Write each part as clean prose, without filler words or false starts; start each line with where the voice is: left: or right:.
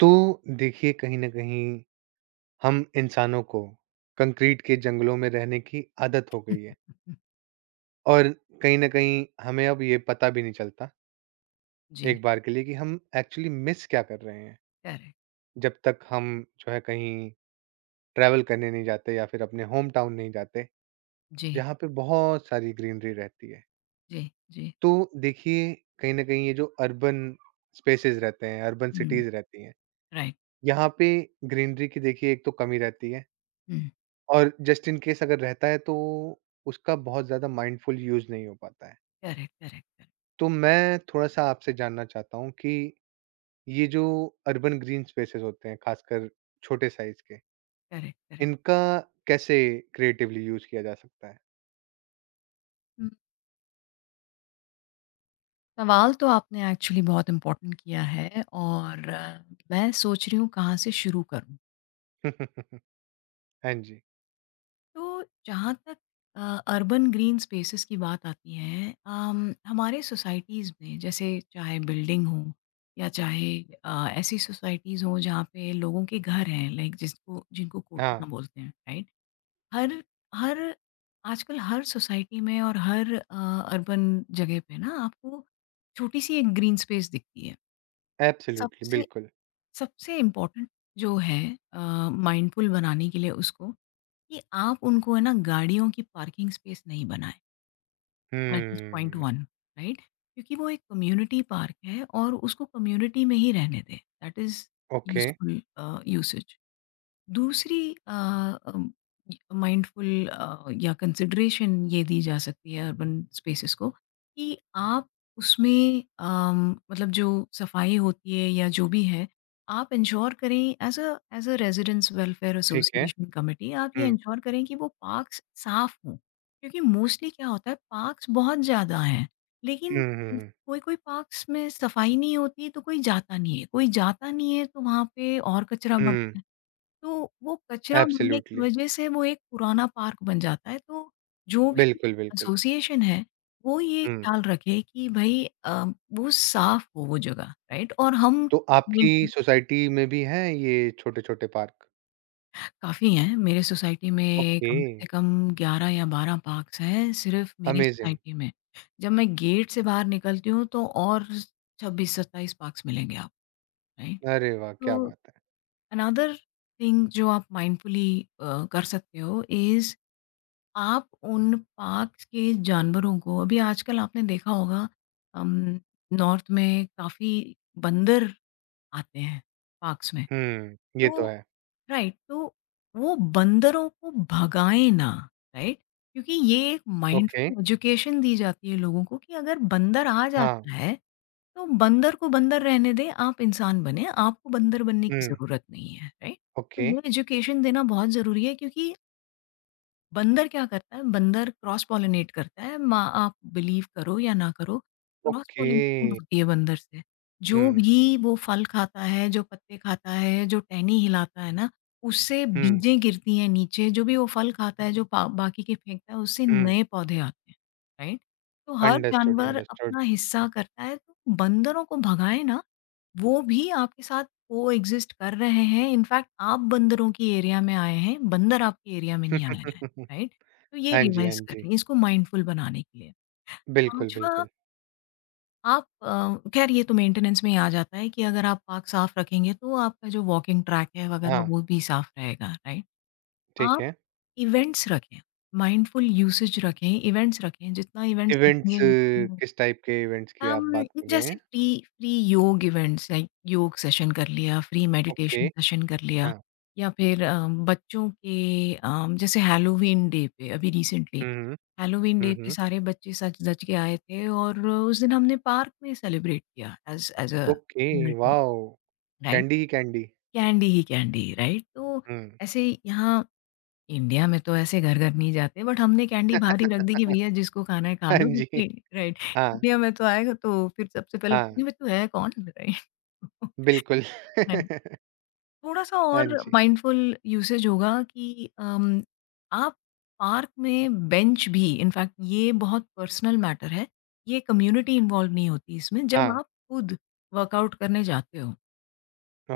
right: तो देखिए कहीं ना कहीं हम इंसानों को कंक्रीट के जंगलों में रहने की आदत हो गई है और कहीं ना कहीं हमें अब ये पता भी नहीं चलता
left: जी,
right: एक बार के लिए कि हम एक्चुअली मिस क्या कर रहे हैं
left: करेक्ट,
right: जब तक हम जो है कहीं ट्रैवल करने नहीं जाते या फिर अपने होम टाउन नहीं जाते
left: जी,
right: जहाँ पे बहुत सारी ग्रीनरी रहती है।
left: जी, जी,
right: तो देखिए कहीं ना कहीं ये जो अर्बन स्पेसेस रहते हैं अर्बन
left: हुँ,
right: सिटीज रहती हैं,
left: राइट,
right: यहाँ पे ग्रीनरी की देखिए एक तो कमी रहती है
left: हुँ,
right: और जस्ट इन केस अगर रहता है तो उसका बहुत ज़्यादा माइंडफुल यूज़ नहीं हो पाता है।
left: करेक्ट, करेक्ट, करेक्ट,
right: तो मैं थोड़ा-सा आपसे जानना चाहता हूँ कि ये जो अर्बन ग्रीन स्पेसेस होते हैं, खासकर छोटे साइज़ के,
left: करेक्ट, करेक्ट।
right: इनका कैसे क्रिएटिवली यूज़ किया जा सकता है?
left: हुँ, सवाल तो आपने एक्चुअली बहुत इम्पोर्टेंट किया है और मैं सोच रही हूँ कहाँ से शुरू करूँ।
right: हाँ जी।
left: तो जहाँ तक अ, अर्बन ग्रीन स्पेसेस की बात आती है हमारे सोसाइटीज़ में जैसे चाहे बिल्डिंग हो या चाहे ऐसी सोसाइटीज़ हों जहाँ पे लोगों के घर हैं लाइक जिसको जिनको
right: हाँ,
left: कोठियाँ बोलते हैं, राइट? हर हर आजकल हर सोसाइटी में और हर अर्बन जगह पे ना आपको छोटी सी एक ग्रीन स्पेस दिखती है।
right: एब्सोल्युटली,
left: सबसे
right: बिल्कुल।
left: सबसे इम्पोर्टेंट जो है माइंडफुल बनाने के लिए उसको कि आप उनको है ना गाड़ियों की पार्किंग स्पेस नहीं बनाएं। That is point
right: hmm,
left: one, right? क्योंकि वो एक कम्युनिटी पार्क है और उसको कम्युनिटी में ही रहने दें, that is
right: okay,
left: useful usage. दूसरी, अ, अम, माइंडफुल या कंसिडरेशन ये दी जा सकती है अर्बन स्पेसेस को कि आप उसमें मतलब जो सफाई होती है या जो भी है, आप इंश्योर करें एज़ अ रेज़िडेंट्स वेलफेयर
right: ठीक है।
left: Association committee. आप
right: हुँ,
left: ये
right: हुँ,
left: इंश्योर करें कि वो पार्क्स साफ़ हों। क्योंकि मोस्टली क्या होता है, पार्क्स बहुत ज़्यादा हैं, लेकिन
right: हुँ, हुँ,
left: कोई-कोई पार्क्स में सफाई नहीं होती तो कोई जाता नहीं है, कोई जाता नहीं है तो वहाँ पे और कचरा
right: हुँ,
left: बढ़ता है। तो वो कचरा मढ़ने की
right: एब्सोल्युटली,
left: वजह से वो एक पुराना पार्क बन जाता है। तो जो भी
right: बिल्कुल, बिल्कुल।
left: एसोसिएशन है, वो ये
right: हुँ,
left: ख़्याल रखे कि भई वो साफ़ हो वो जगह, राइट? और हम
right: तो आपकी
left: मेंटेन-
right: सोसाइटी में भी हैं ये छोटे-छोटे पार्क?
left: काफ़ी हैं, मेरे सोसाइटी में
right: ओके।
left: कम से कम 11 या 12 पार्क्स हैं सिर्फ़ मेरी
right: अमेज़िंग!
left: सोसाइटी में। जब मैं गेट से बाहर निकलती हूँ तो और 26-27 पार्क्स मिलेंगे आप, राइट?
right: अरे वाह! क्या
left: तो
right: बात है।
left: अनदर थिंग जो आप माइंडफुली कर सकते हो इज़, आप उन पार्क्स के जानवरों को अभी आजकल आपने देखा होगा, अम, नॉर्थ में काफ़ी बंदर आते हैं पार्क्स में।
right: हुँ, ये
left: तो
right: तो है।
left: राइट, तो वो बंदरों को भगाएँ ना, राइट? क्योंकि ये एक
right: ओके,
left: माइंडफुल एजुकेशन दी जाती है लोगों को कि अगर बंदर आ
right: हाँ,
left: जाता है, तो बंदर को बंदर रहने दें, आप इंसान बनें, आपको बंदर बनने की
right: हुँ,
left: ज़रूरत नहीं है, राइट? तो
right: ओके,
left: ये एजुकेशन देना बहुत ज़रूरी है क्योंकि बंदर क्या करता है, बंदर क्रॉस पॉलिनेट करता है। मा आप बिलीव करो या ना करो, क्रॉस
right: ओके।
left: पॉलिनेशन होती है बंदर से। जो
right: हुँ,
left: भी वो फल खाता है, जो पत्ते खाता है, जो टहनी हिलाता है ना, उससे
right: हुँ,
left: बीजें गिरती हैं नीचे, जो भी वो फल खाता है, जो पा बाकी के फेंकता है, उससे
right: हुँ।
left: नए पौधे आते हैं, राइट? तो हर
right: अंडरस्टूड,
left: जानवर
right: अंडरस्टूड।
left: अपना हिस्सा करता है, तो बंदरों को भगाएँ ना, वो भी आपके साथ कोएग्ज़िस्ट कर रहे हैं। इनफैक्ट आप बंदरों की एरिया में आए हैं, बंदर आपके एरिया में नहीं आया है, राइट? तो ये
right: हाँ जी, हाँ
left: रिवाइज़
right: जी।
left: करें, इसको माइंडफुल बनाने के लिए।
right: बिल्कुल,
left: 5वां,
right: बिल्कुल।
left: आप ख़ैर ये तो मेंटेनेंस में ही आ जाता है कि अगर आप पार्क साफ़ रखेंगे तो आपका जो वॉकिंग ट्रैक है वगैरह
right: हाँ,
left: वो भी साफ़ रहेगा, राइट?
right: ठीक
left: आप
right: है।
left: इवेंट्स रखें, माइंडफुल यूसेज रखें, इवेंट्स रखें, जितना इवेंट्स
right: इवेंट्स
left: रखेंगे।
right: किस टाइप के इवेंट्स की आप
left: अम,
right: बात कर रहे हैं?
left: जैसे फ्री फ्री योग इवेंट्स लाइक योग सेशन कर लिया, फ्री
right: ओके,
left: मेडिटेशन सेशन कर लिया
right: हाँ।
left: या फिर बच्चों के, जैसे हैलोवीन डे पे अभी recently
right: hmm, hmm,
left: Halloween
right: hmm,
left: day पे
right: हुँ।
left: सारे बच्चे सज-धज के आए थे और उस दिन हमने पार्क में सेलिब्रेट किया as as a
right: okay,
left: community,
right: wow!
left: Right?
right: Candy ही कैंडी।
left: कैंडी ही कैंडी, राइट? तो
right: हुँ,
left: ऐसे यहाँ इंडिया में तो ऐसे घर-घर नहीं जाते, बट हमने कैंडी बाहर ही रख दी कि भैया जिसको खाना है खा
right: हाँ
left: लो
right: जी।
left: क्योंकि राइट
right: हाँ,
left: इंडिया में तो आएगा तो फिर सबसे पहले पूछेंगे
right: हाँ,
left: "भाई तू है कौन?" राइट।
right: बिल्कुल।
left: राइट, थोड़ा-सा
right: हाँ
left: और
right: जी,
left: माइंडफुल यूसेज होगा कि आप पार्क में बेंच भी, इनफैक्ट ये बहुत पर्सनल मैटर है, ये कम्युनिटी इन्वॉल्व नहीं होती इसमें जब
right: हाँ,
left: आप खुद वर्कआउट करने जाते हो।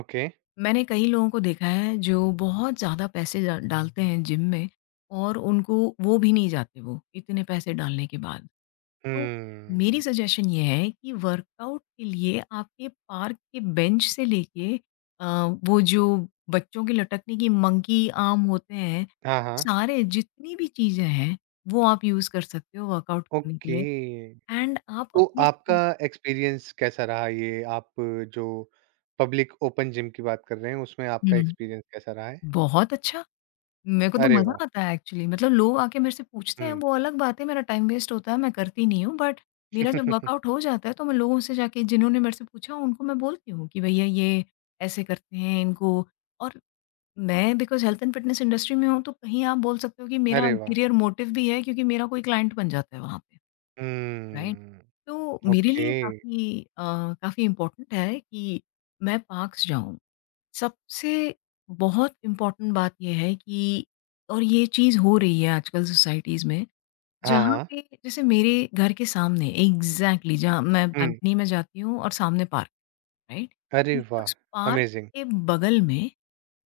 right: ओके।
left: मैंने कई लोगों को देखा है जो बहुत ज़्यादा पैसे डा डालते हैं जिम में और उनको वो भी नहीं जाते वो, इतने पैसे डालने के बाद। तो मेरी
right: हुँ।
left: सजेशन ये है कि वर्कआउट के लिए आपके पार्क के बेंच से लेके अ, वो जो बच्चों के लटकने की मंकी आर्म होते हैं,
right: हाँ, हाँ।
left: सारे जितनी भी चीज़ें हैं, वो आप यूज़ कर सकते हो वर्कआउट करने के
right: ओके।
left: लिए एंड आप
right: तो
left: अपने
right: आपका
left: स्किल्स।
right: एक्सपीरियंस कैसा रहा, ये आप जो पब्लिक ओपन जिम की बात कर रहे हैं उसमें आपका
left: हुँ,
right: एक्सपीरियंस कैसा रहा है?
left: बहुत अच्छा। मेरे को तो
right: अरे
left: मज़ा
right: वाह!
left: आता है एक्चुअली, मतलब लोग आके मेरे से पूछते हैं,
right: हुँ।
left: वो अलग बात है मेरा टाइम वेस्ट होता है, मैं करती नहीं हूँ, बट मेरा जब वर्कआउट हो जाता है तो मैं लोगों से जाके जिन्होंने मेरे से पूछा उनको मैं बोलती हूँ कि भैया ये ऐसे करते हैं इनको, और मैं because health and fitness industry में हूँ तो कहीं आप बोल सकते हो कि मेरा
right: अरे वाह!
left: अल्टीरियर मोटिव भी है क्योंकि मेरा कोई क्लाइंट बन जाता है वहाँ पे, राइट?
right: हुँ।
left: तो मेरे
right: ओके।
left: लिए काफ़ी काफ़ी इम्पोर्टेंट है कि मैं पार्क्स जाऊँ। सबसे बहुत इम्पोर्टेंट बात ये है कि, और ये चीज़ हो रही है आजकल सोसाइटीज़ में,
right: हाँ,
left: जहाँ
right: हाँ।
left: पे जैसे मेरे घर के सामने एग्ज़ैक्टली जहाँ मैं
right: हुँ।
left: बालकनी में जाती हूँ और सामने पार्क है, राइट?
right: अरे
left: तो
right: वाह!
left: उस पार्क
right: अमेज़िंग।
left: के बगल में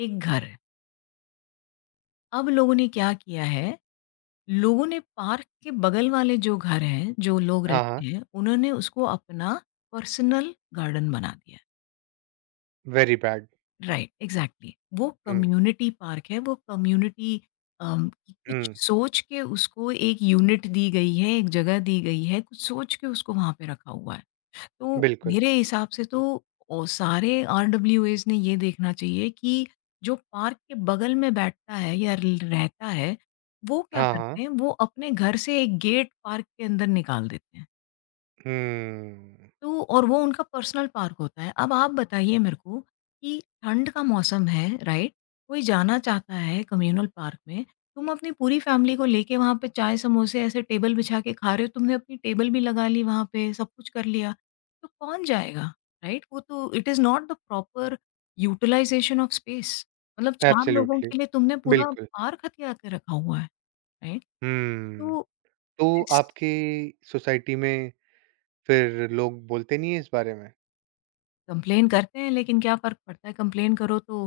left: एक घर है। अब लोगों ने क्या किया है, लोगों ने पार्क के बगल वाले जो घर हैं, जो लोग
right: हाँ,
left: रहते
right: हाँ।
left: हैं, उन्होंने उसको अपना पर्सनल गार्डन बना दिया।
right: Very bad.
left: राइट एग्जैक्टली, वो
right: हुँ,
left: कम्युनिटी पार्क है, वो कम्युनिटी की
right: हुँ।
left: कुछ सोच के उसको एक यूनिट दी गई है, एक जगह दी गई है कुछ सोच के उसको वहां पे रखा हुआ है। तो
right: बिल्कुल।
left: मेरे हिसाब से तो सारे आर डब्ल्यू एज ने ये देखना चाहिए कि जो पार्क के बगल में बैठता है या रहता है वो क्या
right: हाँ, हाँ।
left: करते हैं, वो अपने घर से एक गेट पार्क के अंदर निकाल देते हैं,
right: हुँ।
left: तो और वो उनका पर्सनल पार्क होता है। अब आप बताइए मेरे को कि ठंड का मौसम है, राइट? कोई जाना चाहता है कम्युनल पार्क में, तुम अपनी पूरी फ़ैमिली को लेके वहाँ पे चाय-समोसे ऐसे टेबल बिछा के खा रहे हो, तुमने अपनी टेबल भी लगा ली वहाँ पे, सब कुछ कर लिया, तो कौन जाएगा, राइट? वो तो it is not the proper utilization of space. मतलब 4 लोगों
right: एब्सोल्युटली।
left: के लिए तुमने पूरा
right: बिल्कुल।
left: पार्क हथिया के रखा हुआ है, राइट?
right: हुँ।
left: तो
right: तो
left: इट्स,
right: आपकी सोसाइटी में फिर लोग बोलते नहीं है इस बारे में?
left: कंप्लेन करते हैं लेकिन क्या फ़र्क पड़ता है, कंप्लेन करो तो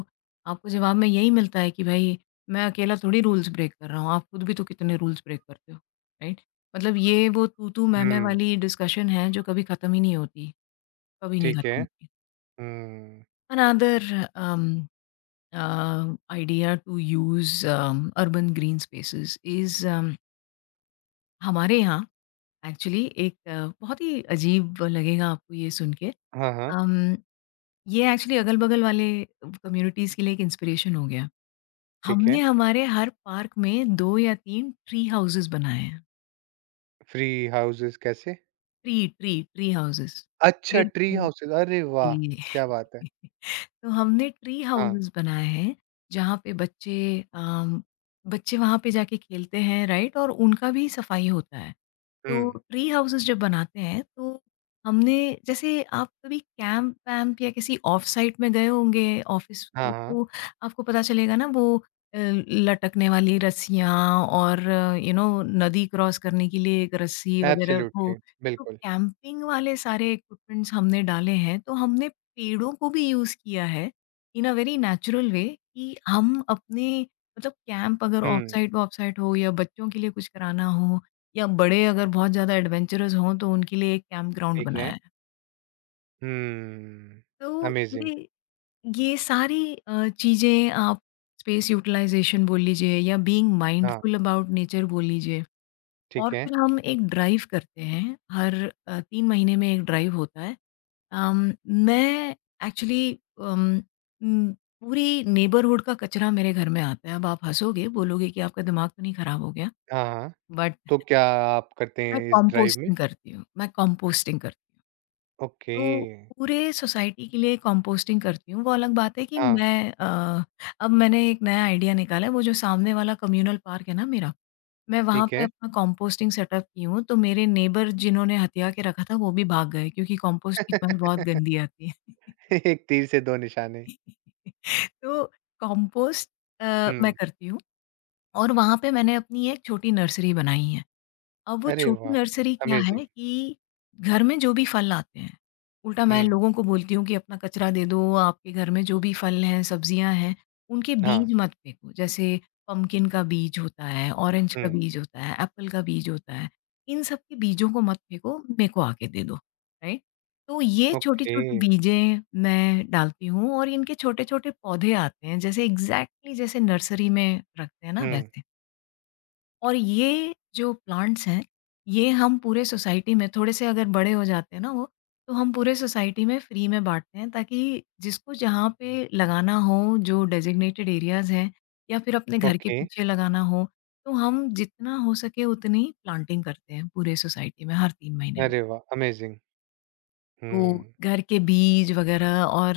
left: आपको जवाब में यही मिलता है कि भाई मैं अकेला थोड़ी रूल्स ब्रेक कर रहा हूँ, आप खुद भी तो कितने रूल्स ब्रेक करते हो, राइट? मतलब ये वो तू-तू, मैं-मैं
right: हुँ,
left: वाली डिस्कशन है जो कभी ख़त्म ही नहीं होती, कभी नहीं
right: ठीक है।
left: ख़त्म होती।
right: हुँ।
left: Another um uh, idea to use urban green spaces is, हमारे यहाँ एक्चुअली एक, बहुत ही अजीब लगेगा आपको ये सुन के।
right: हाँ, हाँ,
left: अम ये एक्चुअली अगल-बगल वाले कम्युनिटीज़ के लिए एक इंस्पिरेशन हो गया।
right: ठीक
left: हमने
right: है।
left: हमारे हर पार्क में 2 या 3 ट्री हाउसेज़ बनाए हैं।
right: फ्री हाउसेज़ कैसे?
left: Tree houses.
right: अच्छा,
left: पेड़,
right: ट्री हाउसेज़। अरे वाह!
left: जी।
right: क्या बात है।
left: तो हमने ट्री
right: हाँ,
left: हाउसेस बनाए हैं जहाँ पे बच्चे, अम, बच्चे वहाँ पे जाके खेलते हैं राइट, और उनका भी सफाई होता है। तो
right: हुँ।
left: ट्री हाउसेस जब बनाते हैं तो हमने, जैसे आप कभी कैंप-वैम्प या किसी ऑफ साइट में गए होंगे ऑफिस
right: हाँ,
left: के,
right: हाँ,
left: तो आपको पता चलेगा ना वो लटकने वाली रस्सियाँ और यू नो नदी क्रॉस करने के लिए एक रस्सी वगैरह वो,
right: एब्सोल्युटली,
left: तो
right: बिल्कुल।
left: कैंपिंग वाले सारे इक्विपमेंट्स हमने डाले हैं। तो हमने पेड़ों को भी यूज़ किया है इन अ वेरी नेचुरल वे कि हम अपने, मतलब कैंप अगर off
right: hmm,
left: site off site हो या बच्चों के लिए कुछ कराना हो या बड़े अगर बहुत ज़्यादा एडवेंचरस हों तो उनके लिए एक कैंप ग्राउंड
right: ठीक है।
left: बनाया है।
right: हुँ,
left: तो
right: अमेज़िंग।
left: ये ये सारी चीज़ें आप स्पेस यूटिलाइजेशन बोल लीजिए या बीइंग
right: हाँ,
left: माइंडफुल अबाउट नेचर बोल लीजिए।
right: ठीक
left: और
right: है।
left: फिर हम एक ड्राइव करते हैं, हर 3 महीने में एक ड्राइव होता है। अम, मैं एक्चुअली, अम, उम, पूरी नेबरहुड का कचरा मेरे घर में आता है। अब आप हँसोगे, बोलोगे कि आपका दिमाग तो नहीं खराब हो गया?
right: हाँ, हाँ,
left: बट
right: तो क्या आप करते
left: मैं
right: हैं इस ड्राइव में?
left: कंपोस्टिंग करती हूँ, मैं कंपोस्टिंग करती हूँ।
right: ओके,
left: तो पूरे सोसाइटी के लिए कंपोस्टिंग करती हूँ। वो अलग बात है कि
right: हाँ,
left: मैं अब मैंने एक नया आइडिया निकाला है, वो जो सामने वाला कम्युनल पार्क है ना मेरा, मैं वहाँ
right: ठीक
left: पे
right: है।
left: अपना कंपोस्टिंग सेटअप की हूँ, तो मेरे नेबर जिन्होंने हथिया के रखा था वो भी भाग गए क्योंकि कंपोस्ट की स्मेल बहुत गंदी आती है।
right: एक तीर से दो निशाने।
left: तो कंपोस्ट अ, मैं
right: हुँ,
left: करती हूँ और वहाँ पे मैंने अपनी एक छोटी नर्सरी बनाई है। अब वो
right: अरे
left: छोटी
right: वाह!
left: नर्सरी क्या
right: अमेज़िंग।
left: है कि घर में जो भी फल आते हैं, उल्टा मैं
right: हुँ,
left: लोगों को बोलती हूँ कि अपना कचरा दे दो, आपके घर में जो भी फल हैं, सब्जियाँ हैं, उनके
right: हाँ,
left: बीज मत फेंको। जैसे पम्पकिन का बीज होता है, ऑरेंज का
right: हुँ।
left: बीज होता है, एप्पल का बीज होता है, इन सब के बीजों को मत फेंको, मेरे को आके दे दो, राइट? तो ये
right: ओके,
left: छोटी-छोटी बीजें मैं डालती हूँ और इनके छोटे-छोटे पौधे आते हैं, जैसे एग्ज़ैक्टली जैसे नर्सरी में रखते हैं ना,
right: हुँ,
left: वैसे। और ये जो प्लांट्स हैं, ये हम पूरे सोसाइटी में थोड़े से अगर बड़े हो जाते हैं ना वो, तो हम पूरे सोसाइटी में फ्री में बाँटते हैं ताकि जिसको जहाँ पे लगाना हो, जो डेज़िग्नेटेड एरियाज़ हैं या फिर अपने घर के
right: ओके।
left: पीछे लगाना हो, तो हम जितना हो सके उतनी प्लांटिंग करते हैं पूरे सोसाइटी में हर 3 महीने में।
right: अरे वाह! अमेज़िंग।
left: तो
right: हुँ,
left: घर के बीज वग़ैरह और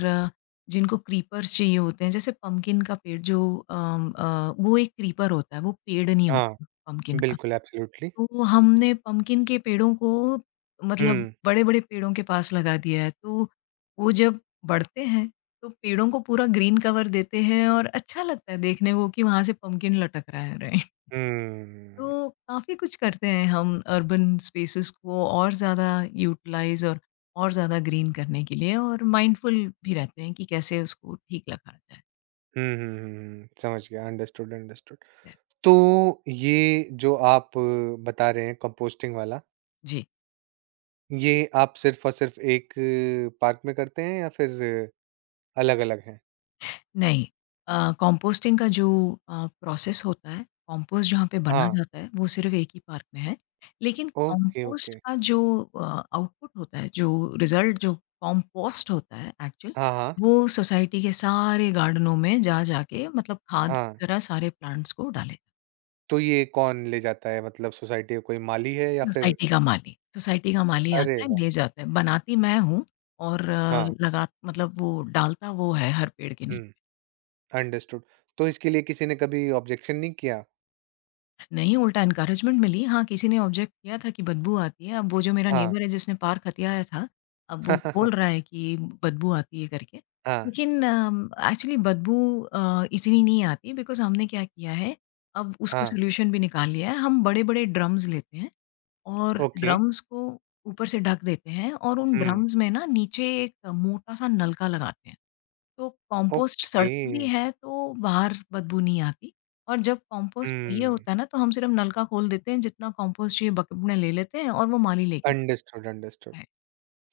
left: जिनको क्रीपर्स चाहिए होते हैं, जैसे पम्पकिन का पेड़ जो वो एक क्रीपर होता है, वो पेड़ नहीं
right: हाँ,
left: होता पम्पकिन का।
right: बिल्कुल एब्सोल्युटली।
left: तो हमने पम्पकिन के पेड़ों को मतलब
right: हुँ,
left: बड़े-बड़े पेड़ों के पास लगा दिया है, तो वो जब बढ़ते हैं, तो पेड़ों को पूरा ग्रीन कवर देते हैं और अच्छा लगता है देखने को कि वहाँ से पम्पकिन लटक रहा है, राइट?
right: हुँ।
left: तो काफ़ी कुछ करते हैं हम अर्बन स्पेसेस को और ज़्यादा यूटिलाइज़ और ज़्यादा ग्रीन करने के लिए और माइंडफुल भी रहते हैं कि कैसे उसको ठीक रखा जाए।
right: हुँ, हुँ, हुँ, हुँ। समझ गया, अंडरस्टूड, अंडरस्टूड। तो ये जो आप बता रहे हैं कंपोस्टिंग वाला,
left: जी।
right: ये आप सिर्फ़ और सिर्फ़ एक पार्क में करते हैं या फिर अलग-अलग हैं?
left: नहीं। कंपोस्टिंग का जो प्रोसेस होता है, कंपोस्ट जहाँ पे बना
right: हाँ,
left: जाता है, वो सिर्फ़ एक ही पार्क में है। लेकिन
right: ओके,
left: कंपोस्ट
right: ओके।
left: का जो अ, आउटपुट होता है, जो रिज़ल्ट जो कंपोस्ट होता है एक्चुअल,
right: हाँ, हाँ,
left: वो सोसाइटी के सारे गार्डनों में जा-जा के मतलब खाद की
right: हाँ।
left: तरह सारे प्लांट्स को डाले।
right: तो ये कौन ले जाता है, मतलब सोसाइटी का कोई माली है या फिर
left: सोसाइटी का माली
right: अरे
left: आता है,
right: वाह!
left: ले जाता है। बनाती मैं हूँ और
right: हाँ,
left: लगा मतलब वो डालता वो है हर पेड़ के
right: हुँ।
left: नीचे।
right: अंडरस्टूड। तो इसके लिए किसी ने कभी ऑब्जेक्शन नहीं किया?
left: नहीं, उल्टा एनकरेजमेंट मिली। हाँ, किसी ने ऑब्जेक्ट किया था कि बदबू आती है। अब वो जो मेरा
right: हाँ।
left: नेबर है जिसने पार खतियाया था, अब वो बोल रहा है कि बदबू आती है करके।
right: हाँ,
left: लेकिन एक्चुअली बदबू इतनी नहीं आती बिकॉज़ हमने क्या किया है, अब उसका
right: हाँ।
left: सॉल्यूशन भी निकाल लिया है। हम बड़े-बड़े ड्रम्स लेते हैं और
right: ओके।
left: ड्रम्स को ऊपर से ढक देते हैं और उन
right: हुँ।
left: ड्रम्स में ना नीचे एक मोटा-सा नलका लगाते हैं। तो कॉम्पोस्ट
right: ओके।
left: सड़ता भी है तो बाहर बदबू नहीं आती और जब कॉम्पोस्ट चाहिए
right: हुँ।
left: होता है ना तो हम सिर्फ़ नल का खोल देते हैं जितना कॉम्पोस्ट चाहिए बकेट में ले लेते हैं और वो माली लेके
right: अंडरस्टूड, अंडरस्टूड।
left: जाता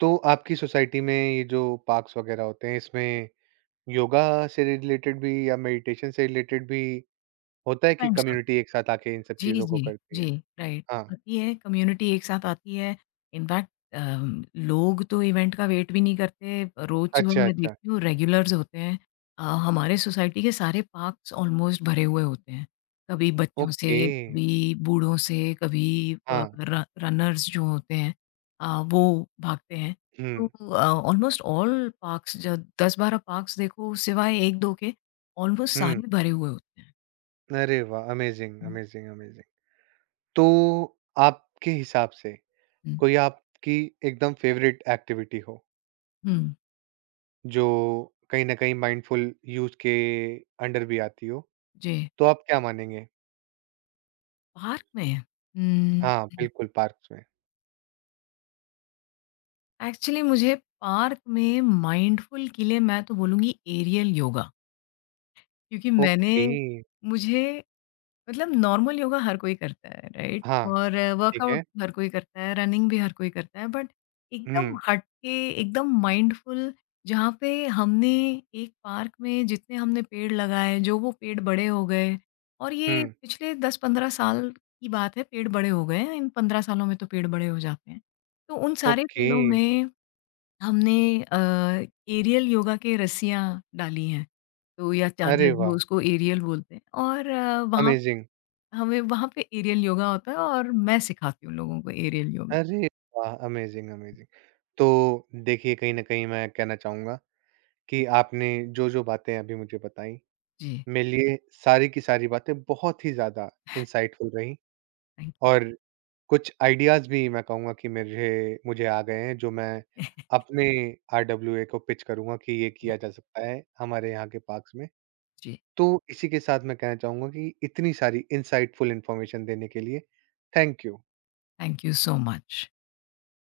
right: तो आपकी सोसाइटी में ये जो पार्क्स वगैरह होते हैं, इसमें योगा से रिलेटेड भी या मेडिटेशन से रिलेटेड भी होता है कि
left: है।
right: कम्युनिटी एक साथ आके इन सब
left: जी,
right: चीज़ों को
left: जी,
right: करती
left: जी,
right: है?
left: राइट।
right: हाँ।
left: आती है, कम्युनिटी एक साथ आती है। इनफैक्ट लोग तो इवेंट का वेट भी नहीं करते। रोज़ सुबह
right: अच्छा,
left: मैं
right: अच्छा।
left: देखती हूँ रेगुलर्स होते हैं। हमारे सोसाइटी के सारे पार्क्स ऑलमोस्ट भरे हुए होते हैं। कभी बच्चों से,
right: ओके।
left: कभी बूढ़ों से, कभी अ,
right: हाँ।
left: र रनर्स जो होते हैं, वो भागते हैं। तो
right: हुँ,
left: ऑलमोस्ट ऑल पार्क्स ज 10-12 पार्क्स देखो सिवाय 1-2 के, ऑलमोस्ट
right: हुँ।
left: सारे भरे हुए होते हैं।
right: अरे वाह! Amazing,
left: hmm,
right: amazing, amazing. तो आपके हिसाब से
left: हुँ,
right: कोई आपकी एकदम फेवरेट एक्टिविटी हो
left: हुँ,
right: जो कहीं ना कहीं माइंडफुल यूज के अंडर भी आती हो,
left: जी।
right: तो आप क्या मानेंगे?
left: पार्क में? उम,
right: हाँ, बिल्कुल पार्क्स में।
left: एक्चुअली मुझे पार्क में माइंडफुल के लिए मैं तो बोलूँगी एरियल योगा क्योंकि मैंने
right: ओके।
left: मुझे मतलब नॉर्मल योगा हर कोई करता है, राइट?
right: हाँ,
left: और
right: ठीक है।
left: वर्कआउट हर कोई करता है, रनिंग भी हर कोई करता है, बट एकदम
right: हम्म।
left: हट के, एकदम माइंडफुल जहाँ पे हमने एक पार्क में जितने हमने पेड़ लगाए, जो वो पेड़ बड़े हो गए और ये
right: हम्म।
left: पिछले 10-15 साल की बात है, पेड़ बड़े हो गए हैं। इन 15 सालों में तो पेड़ बड़े हो जाते हैं। तो उन सारे
right: ओके।
left: पेड़ों में हमने अ, एरियल योगा के रस्सियाँ डाली हैं, तो या चादर
right: अरे वाह!
left: जो उसको एरियल बोलते हैं और वहाँ
right: अमेजिंग।
left: हमें वहाँ पे एरियल योगा होता है और मैं सिखाती हूँ लोगों को एरियल योगा।
right: अरे वाह! Amazing, amazing. तो देखिए कहीं ना कहीं मैं कहना चाहूंगा कि आपने जो जो बातें अभी मुझे बताई,
left: जी,
right: मेरे लिए सारी की सारी बातें बहुत ही ज्यादा इंसाइटफुल रही,
left: थैंक यू।
right: और कुछ आइडियाज़ भी मैं कहूँगा कि मुझे मुझे आ गए हैं, जो मैं अपने RWA को पिच करूँगा कि ये किया जा सकता है हमारे यहाँ के पार्क्स में।
left: जी,
right: तो इसी के साथ मैं कहना चाहूँगा कि इतनी सारी इनसाइटफुल इन्फॉर्मेशन देने के लिए thank you.
left: Thank you so much.